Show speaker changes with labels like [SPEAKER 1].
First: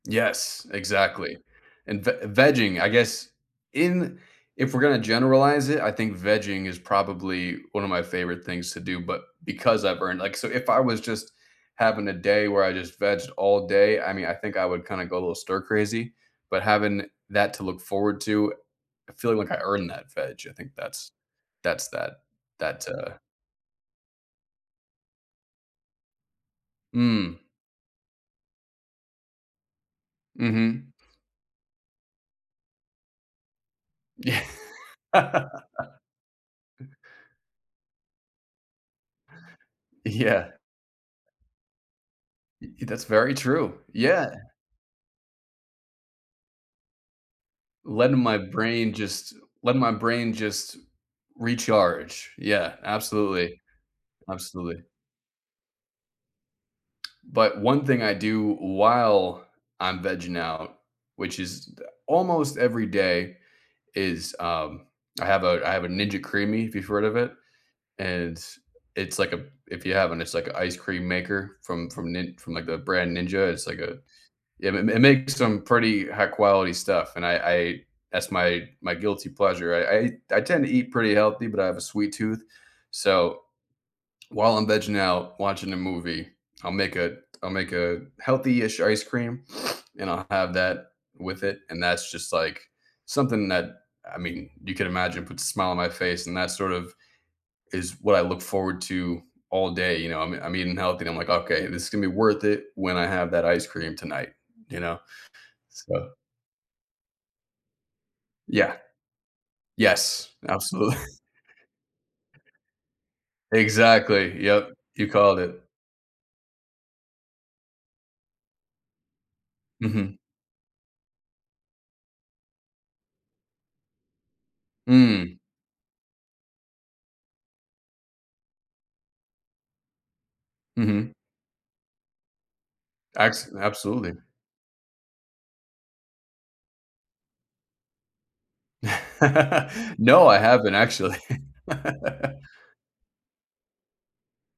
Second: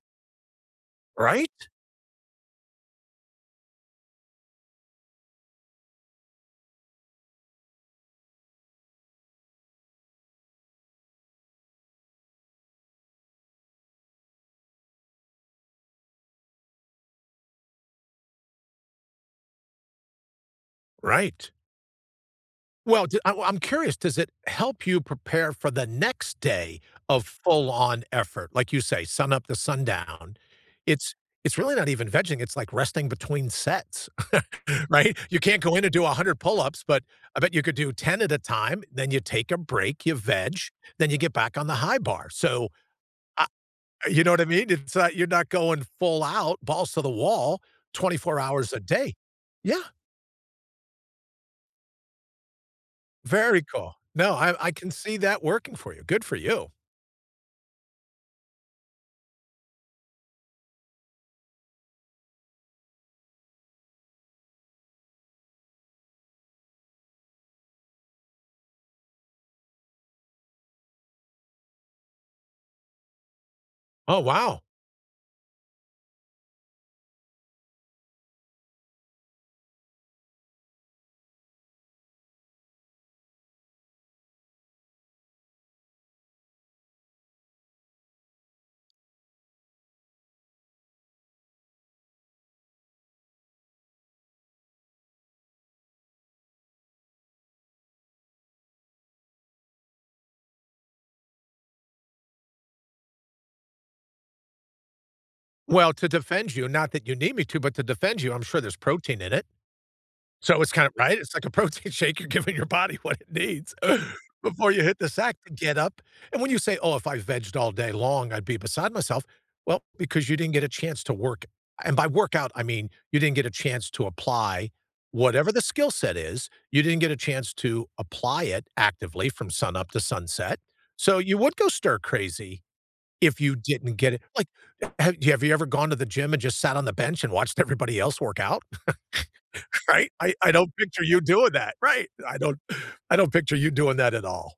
[SPEAKER 1] Yes, exactly,
[SPEAKER 2] Right?
[SPEAKER 1] and v vegging, I guess, in, if we're gonna generalize it, I think vegging is probably one of my favorite things to do, but because I've earned, like so if I was just having a day where I just vegged all day, I mean, I think I would kinda go a little stir crazy, but having that to look forward to, I feel like I earned that veg. I think that's
[SPEAKER 2] Right.
[SPEAKER 1] that's that that's
[SPEAKER 2] Well,
[SPEAKER 1] uh
[SPEAKER 2] j I'm I'm curious, does it help you prepare for the next day of
[SPEAKER 1] Mm.
[SPEAKER 2] full-on effort? Like, you say, sun up the sundown.
[SPEAKER 1] Mhm.
[SPEAKER 2] It's it's really not even vegging, it's, like, resting between sets,
[SPEAKER 1] Yeah.
[SPEAKER 2] right? You can't go in and do 100 pull-ups, but I bet you could do 10 at a time, then you take a break, you
[SPEAKER 1] Yeah.
[SPEAKER 2] veg, then you get back on the high bar.
[SPEAKER 1] Y
[SPEAKER 2] So,
[SPEAKER 1] y that's very
[SPEAKER 2] ah
[SPEAKER 1] true,
[SPEAKER 2] you
[SPEAKER 1] yeah.
[SPEAKER 2] know what I mean? It's not, you're not going full out, balls to the wall, twenty
[SPEAKER 1] Letting my
[SPEAKER 2] four hours a
[SPEAKER 1] brain
[SPEAKER 2] day.
[SPEAKER 1] just letting
[SPEAKER 2] Yeah.
[SPEAKER 1] my brain just recharge. Yeah, absolutely,
[SPEAKER 2] Very cool. No, I I
[SPEAKER 1] absolutely.
[SPEAKER 2] can see that working for you. Good for you.
[SPEAKER 1] But one thing I do while I'm vegging out, which is almost every day, is, um, I have a I have a Ninja Creamy, if you've heard of it. And it's, like a, if you haven't, it's, like, an ice cream maker from from Nin from, like, the brand Ninja. It's like a
[SPEAKER 2] Oh, wow.
[SPEAKER 1] Yeah, it m makes some pretty high quality stuff, and I I, that's my my guilty pleasure. I I I tend to eat pretty healthy, but I have a sweet tooth, so while I'm vegging out, watching a movie, I'll make a I'll make a healthy-ish ice cream, and I'll have that with it, and that's just, like, something that, I mean, you can imagine, puts a smile on my face, and that sort of is what I look forward to all day, you know, I'm I'm eating healthy and I'm, like, “Okay, this is gonna be worth it when I have that ice cream tonight,” you know,
[SPEAKER 2] Well, to
[SPEAKER 1] so
[SPEAKER 2] defend you, not that you need me to, but to defend you, I'm sure
[SPEAKER 1] Yeah,
[SPEAKER 2] there's protein in it.
[SPEAKER 1] yes,
[SPEAKER 2] So it's kinda,
[SPEAKER 1] absolutely.
[SPEAKER 2] right, it's, like, a protein shake, you're giving your body what it needs
[SPEAKER 1] Exactly,
[SPEAKER 2] before
[SPEAKER 1] yep,
[SPEAKER 2] you hit
[SPEAKER 1] you
[SPEAKER 2] the sack
[SPEAKER 1] called
[SPEAKER 2] to
[SPEAKER 1] it.
[SPEAKER 2] get up, and when you say, “Oh, if I vegged all day long, I'd be beside myself,” well,
[SPEAKER 1] Mhm.
[SPEAKER 2] because you didn't get a chance to work and by workout, I mean, you didn't get a chance to apply
[SPEAKER 1] Mm.
[SPEAKER 2] whatever the skill set is, you didn't get a chance to apply it actively from sunup to sunset.
[SPEAKER 1] Mhm.
[SPEAKER 2] So you would go stir crazy if
[SPEAKER 1] Acts
[SPEAKER 2] you didn't
[SPEAKER 1] absolutely.
[SPEAKER 2] get it, like, have have you ever gone to the gym and just sat on the bench and watched everybody else work out? Right?
[SPEAKER 1] No,
[SPEAKER 2] I
[SPEAKER 1] I
[SPEAKER 2] I
[SPEAKER 1] haven't
[SPEAKER 2] don't picture
[SPEAKER 1] actually.
[SPEAKER 2] you doing that, right? I don't I don't picture you doing that at all.